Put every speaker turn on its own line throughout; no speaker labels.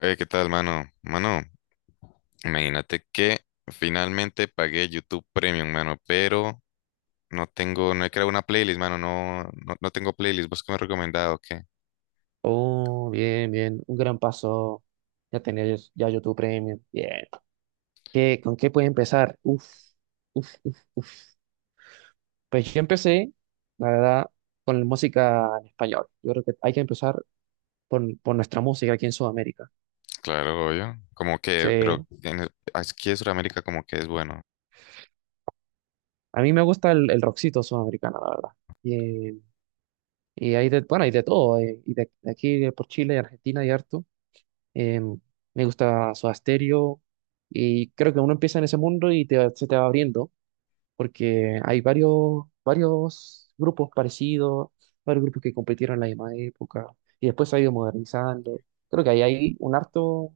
¿Qué tal, mano? Mano, imagínate que finalmente pagué YouTube Premium, mano, pero no tengo, no he creado una playlist, mano, no, no, no tengo playlist. ¿Vos qué me has recomendado? ¿Qué?
Oh, bien, bien, un gran paso. Ya tenés ya YouTube Premium. Bien. ¿Con qué puedo empezar? Uf, uf, uf. Pues yo empecé, la verdad, con la música en español. Yo creo que hay que empezar por nuestra música aquí en Sudamérica.
Claro, obvio. Como que, pero
Sí.
aquí en Sudamérica como que es bueno.
A mí me gusta el rockcito sudamericano, la verdad. Y, y hay hay de todo. Y de aquí de por Chile, Argentina y harto. Em, me gusta Soda Stereo. Y creo que uno empieza en ese mundo y se te va abriendo, porque hay varios, varios grupos parecidos, varios grupos que competieron en la misma época y después se ha ido modernizando. Creo que ahí hay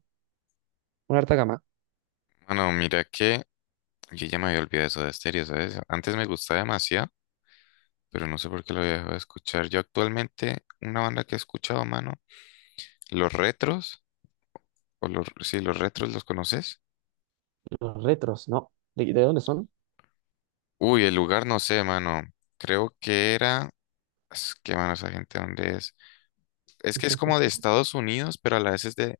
una harta gama.
Mano, mira que yo ya me había olvidado eso de estéreo, ¿sabes? Antes me gustaba demasiado, pero no sé por qué lo había dejado de escuchar. Yo actualmente, una banda que he escuchado, mano, Los Retros, o los, sí, Los Retros, ¿los conoces?
Los retros, ¿no? ¿De dónde son?
Uy, el lugar no sé, mano. Creo que era. Es que, mano, esa gente, ¿dónde es? Es que es como de Estados Unidos, pero a la vez es de.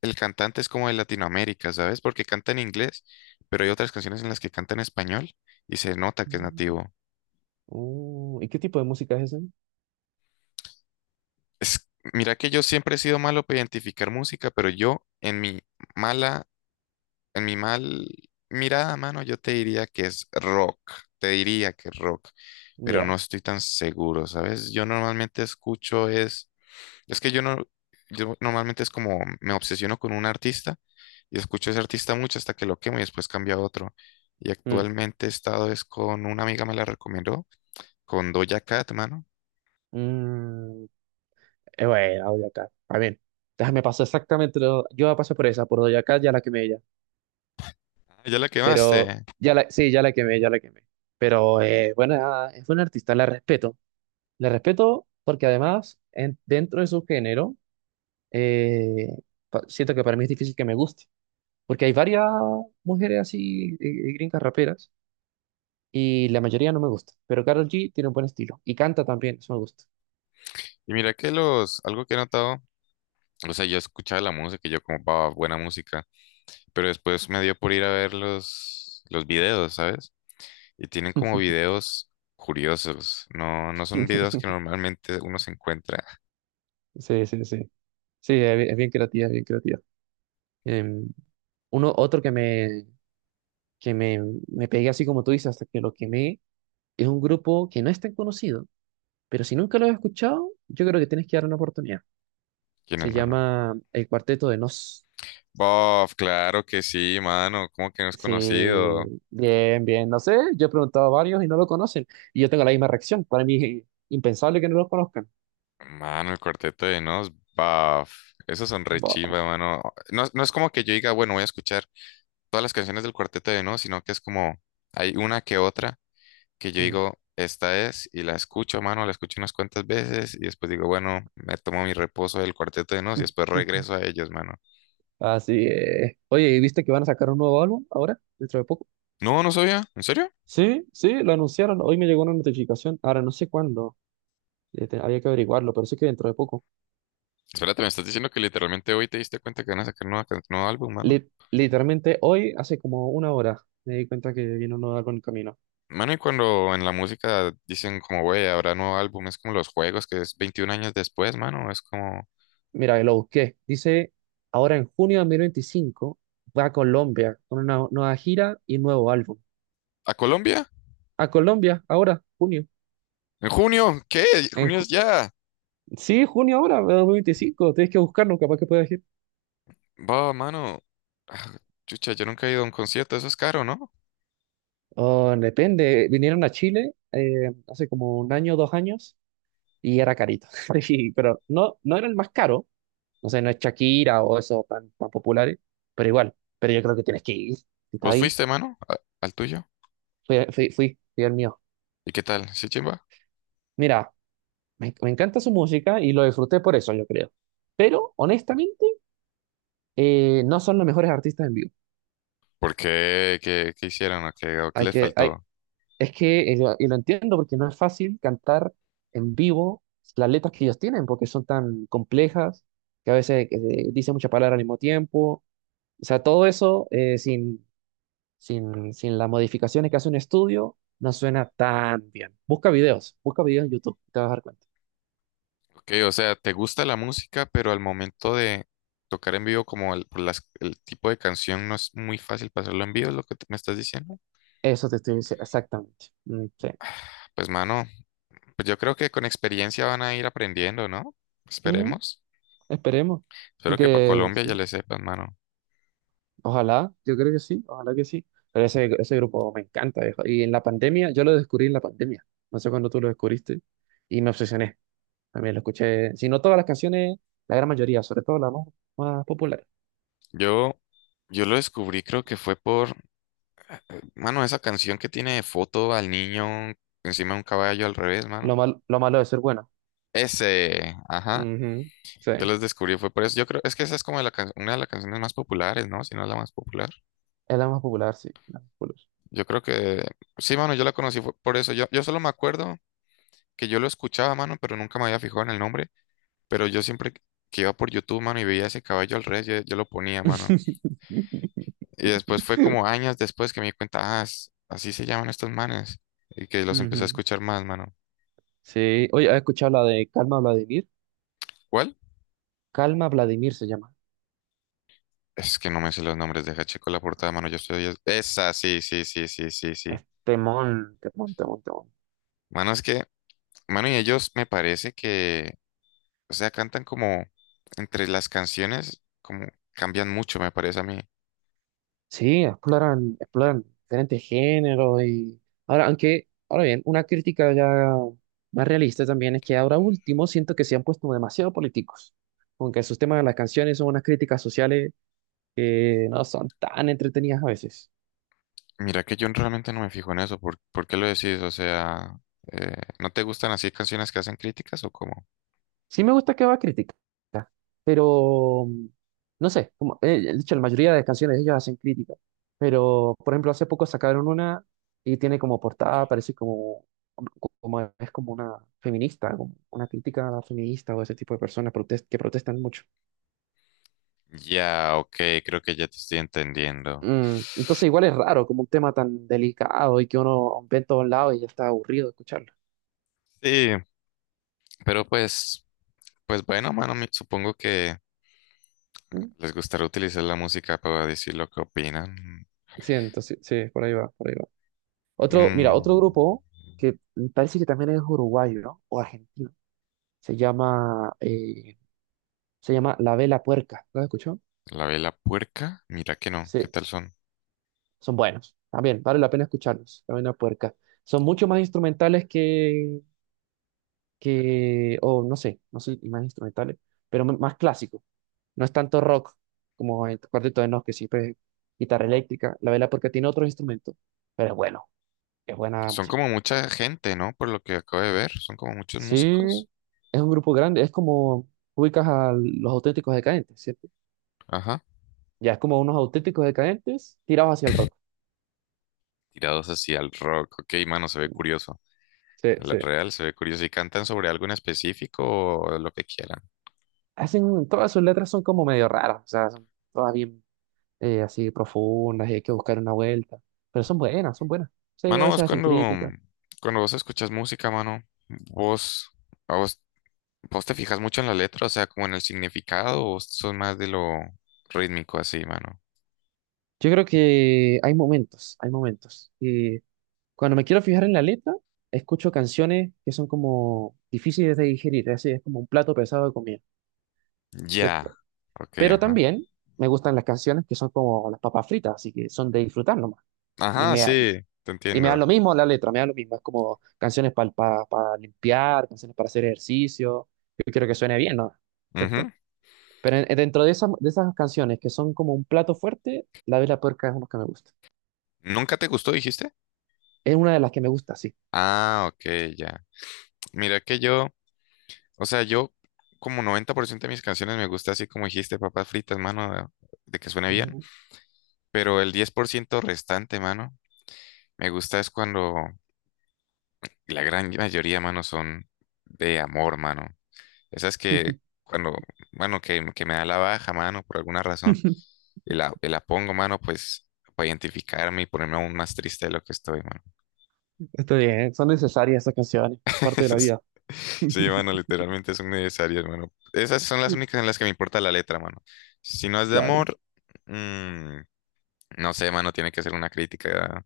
El cantante es como de Latinoamérica, ¿sabes? Porque canta en inglés, pero hay otras canciones en las que canta en español y se nota que es
Mm.
nativo.
¿Y qué tipo de música es ese?
Es... Mira que yo siempre he sido malo para identificar música, pero yo, mala, en mi mal mirada, mano, yo te diría que es rock. Te diría que es rock, pero no
Ya.
estoy tan seguro, ¿sabes? Yo normalmente escucho es. Es que yo no, yo normalmente es como me obsesiono con un artista y escucho a ese artista mucho hasta que lo quemo y después cambio a otro. Y
Mm.
actualmente he estado es con una amiga me la recomendó, con Doja Cat, mano.
Mm, bueno, Doja Cat. A ver, déjame pasar exactamente. Yo pasé por esa, por Doja Cat, ya la quemé ya.
Ya la
Pero,
quemaste.
sí, ya la quemé, ya la quemé. Pero, bueno, nada, es buena artista, la respeto. Le respeto porque además, dentro de su género, eh, siento que para mí es difícil que me guste, porque hay varias mujeres así, gringas raperas, y la mayoría no me gusta, pero Karol G tiene un buen estilo, y canta también, eso me gusta.
Y mira que algo que he notado, o sea, yo escuchaba la música y yo como, va, buena música, pero después me dio por ir a ver los videos, ¿sabes? Y tienen como videos curiosos, no, no son videos que normalmente uno se encuentra.
Sí, sí, sí. Sí, es bien creativa, es bien creativa. Em, otro que que me, me pegué así como tú dices, hasta que lo quemé, es un grupo que no es tan conocido, pero si nunca lo has escuchado, yo creo que tienes que dar una oportunidad.
¿Quién
Se
es, mano?
llama El Cuarteto de Nos.
Bof, claro que sí, mano. ¿Cómo que no es
Sí,
conocido?
bien, bien. No sé, yo he preguntado a varios y no lo conocen. Y yo tengo la misma reacción. Para mí es impensable que no lo conozcan.
Mano, El Cuarteto de Nos, bof. Esos son re chimba,
Bof.
mano. No, no es como que yo diga, bueno, voy a escuchar todas las canciones del Cuarteto de Nos, sino que es como hay una que otra que yo
Mm.
digo, esta es, y la escucho, mano, la escucho unas cuantas veces, y después digo, bueno, me tomo mi reposo del Cuarteto de Nos y después regreso a ellos, mano.
Así es. Oye, ¿y viste que van a sacar un nuevo álbum ahora, dentro de poco?
No, no sabía, ¿en serio?
Sí, sí, lo anunciaron. Hoy me llegó una notificación. Ahora no sé cuándo. Había que averiguarlo, pero sé que dentro de poco.
Espérate, me estás diciendo que literalmente hoy te diste cuenta que van a sacar nuevo álbum, mano.
Literalmente hoy, hace como una hora, me di cuenta que viene un nuevo álbum en camino.
Mano, y cuando en la música dicen como, güey, habrá nuevo álbum, es como los juegos, que es 21 años después, mano, es como,
Mira, lo busqué. Dice, ahora en junio de 2025 va a Colombia con una nueva gira y nuevo álbum.
¿a Colombia?
A Colombia, ahora, junio.
¿En junio? ¿Qué?
En
¿Junio es
ju-
ya?
sí, junio ahora, de 2025. Tienes que buscarlo, capaz que puedas ir.
Va, mano. Ah, Chucha, yo nunca he ido a un concierto, eso es caro, ¿no?
Oh, depende. Vinieron a Chile hace como un año, 2 años, y era carito. Sí, pero no era el más caro. No sé, no es Shakira o esos tan, tan populares, pero igual. Pero yo creo que tienes que ir. Si está
¿Vos
ahí,
fuiste, mano, al tuyo?
fui, fui, fui, fui el mío.
¿Y qué tal? ¿Sí, chimba?
Mira, me encanta su música y lo disfruté por eso, yo creo. Pero honestamente, no son los mejores artistas en vivo.
¿Por qué? ¿Qué hicieron? ¿O qué
Hay
les
que, hay,
faltó?
es que, lo- y lo entiendo porque no es fácil cantar en vivo las letras que ellos tienen, porque son tan complejas, que a veces dicen muchas palabras al mismo tiempo. O sea, todo eso sin las modificaciones que hace un estudio, no suena tan bien. Busca videos en YouTube, te vas a dar cuenta.
Ok, o sea, te gusta la música, pero al momento de tocar en vivo, como el, el tipo de canción no es muy fácil pasarlo en vivo, es lo que me estás diciendo.
Eso te estoy diciendo, exactamente. Mm, sí.
Pues mano, pues yo creo que con experiencia van a ir aprendiendo, ¿no?
Mm.
Esperemos.
Esperemos,
Espero que para
porque
Colombia ya
sí,
le sepan, mano.
ojalá, yo creo que sí, ojalá que sí. Pero ese grupo me encanta, viejo. Y en la pandemia, yo lo descubrí en la pandemia. No sé cuándo tú lo descubriste. Y me obsesioné. También lo escuché, si no todas las canciones, la gran mayoría, sobre todo la más popular.
Yo, yo lo descubrí, creo que fue por, mano, esa canción que tiene de foto al niño encima de un caballo al revés,
Lo
mano.
mal- lo malo de ser bueno.
Ese, ajá.
Ujú. Sí,
Yo
es
los descubrí, fue por eso. Yo creo, es que esa es como una de las canciones más populares, ¿no? Si no la más popular.
la más popular, sí. La más popular.
Yo creo que sí, mano, yo la conocí fue por eso. Yo solo me acuerdo que yo lo escuchaba, mano, pero nunca me había fijado en el nombre. Pero yo siempre que iba por YouTube, mano, y veía ese caballo al revés, yo lo ponía, mano. Y después fue como años después que me di cuenta, así se llaman estos manes. Y que los empecé a
Ujú.
escuchar más, mano.
Sí, oye, ¿has escuchado la de Calma Vladimir?
¿Cuál?
Calma Vladimir se llama.
Es que no me sé los nombres, deja checo la portada, mano. Yo estoy. Esa, sí, sí, sí, sí, sí, sí.
Es temón, temón, temón, temón.
Mano, es que, mano, y ellos me parece que. O sea, cantan como entre las canciones, como cambian mucho, me parece a mí.
Sí, exploran diferentes géneros y ahora bien, una crítica ya más realista también es que ahora último siento que se han puesto demasiado políticos, aunque sus temas de las canciones son unas críticas sociales que no son tan entretenidas a veces.
Mira que yo realmente no me fijo en eso. ¿Por qué lo decís? O sea, eh, ¿no te gustan así canciones que hacen críticas o cómo?
Sí me gusta que haga crítica, pero no sé, como, de hecho, la mayoría de canciones de ellos hacen crítica, pero por ejemplo, hace poco sacaron una y tiene como portada, parece como es como una feminista, como una crítica a la feminista o ese tipo de personas que protestan mucho.
Ya, ok, creo que ya te estoy entendiendo.
Entonces igual es raro, como un tema tan delicado y que uno ve en todos lados y ya está aburrido de escucharlo.
Sí, pero pues bueno, mano, supongo que
¿Mm?
les gustará utilizar la música para decir lo que opinan.
Sí, entonces, sí, por ahí va, por ahí va. Otro
Mm,
grupo que parece que también es uruguayo, ¿no? O argentino. Se llama, eh, se llama La Vela Puerca. ¿Lo has escuchado?
la Vela Puerca, mira que no, ¿qué
Sí,
tal son?
son buenos. También vale la pena escucharlos. La Vela Puerca. Son mucho más instrumentales o no sé, no sé, y más instrumentales, pero más clásicos. No es tanto rock como el Cuarteto de Nos, que siempre es guitarra eléctrica. La Vela Puerca tiene otros instrumentos, pero es buena
Son
música.
como mucha gente, ¿no? Por lo que acabo de ver, son como muchos
Sí,
músicos.
es un grupo grande. Es como ubicas a los auténticos decadentes, ¿cierto?
Ajá.
Ya es como unos auténticos decadentes tirados hacia el rock.
Tirados hacia el rock. Ok, mano, se ve curioso.
Sí,
La
sí.
real se ve curioso. ¿Y cantan sobre algo en específico o lo que quieran?
Todas sus letras son como medio raras, o sea, son todas bien así profundas y hay que buscar una vuelta, pero son buenas, son buenas. Sí, a
Mano,
veces
vos
hacen
cuando,
críticas.
cuando vos escuchas música, mano, vos, a vos, vos te fijas mucho en la letra, o sea, como en el significado, o sos más de lo rítmico así, mano.
Yo creo que hay momentos, hay momentos. Y cuando me quiero fijar en la letra, escucho canciones que son como difíciles de digerir, así es como un plato pesado de comida,
Ya.
¿cierto?
Ok,
Pero
ajá.
también me gustan las canciones que son como las papas fritas, así que son de disfrutar nomás. Y
Ajá,
me,
sí, te
Y me da
entiendo.
lo mismo la letra, me da lo mismo. Es como canciones para limpiar, canciones para hacer ejercicio. Yo quiero que suene bien, ¿no?
Ujú.
¿Cierto? Pero dentro de esas, canciones que son como un plato fuerte, La Vela Puerca es una que me gusta.
¿Nunca te gustó, dijiste?
Es una de las que me gusta, sí.
Ah, ok, ya. Mira que yo. O sea, yo como 90% de mis canciones me gusta así como dijiste, papas fritas, mano, de que suene bien,
Ujú.
pero el 10% restante, mano, me gusta es cuando la gran mayoría, mano, son de amor, mano. Esas que cuando, bueno, que me da la baja, mano, por alguna razón, y la pongo, mano, pues para identificarme y ponerme aún más triste de lo que estoy, mano.
Está bien, son necesarias esas canciones, parte de la
Es-
vida.
Sí, mano, literalmente son necesarias, mano. Esas son las únicas en las que me importa la letra, mano. Si no es de
Claro.
amor, mm, no sé, mano, tiene que ser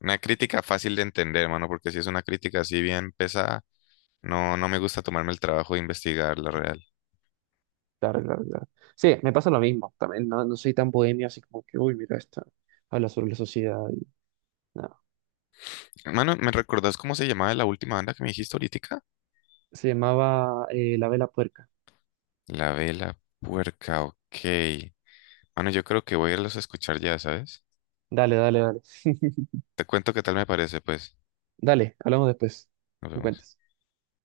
una crítica fácil de entender, mano, porque si es una crítica así bien pesada, no, no me gusta tomarme el trabajo de investigar la real.
Claro, claro, claro. Sí, me pasa lo mismo. También no soy tan bohemio, así como que, uy, mira esto. Habla sobre la sociedad. Y no.
Mano, ¿me recordás cómo se llamaba la última banda que me dijiste ahorita?
Se llamaba La Vela Puerca.
La Vela Puerca, ok. Mano, yo creo que voy a irlos a escuchar ya, ¿sabes?
Dale, dale, dale.
Te cuento qué tal me parece, pues.
Dale, hablamos después.
Nos
Me
vemos.
cuentas.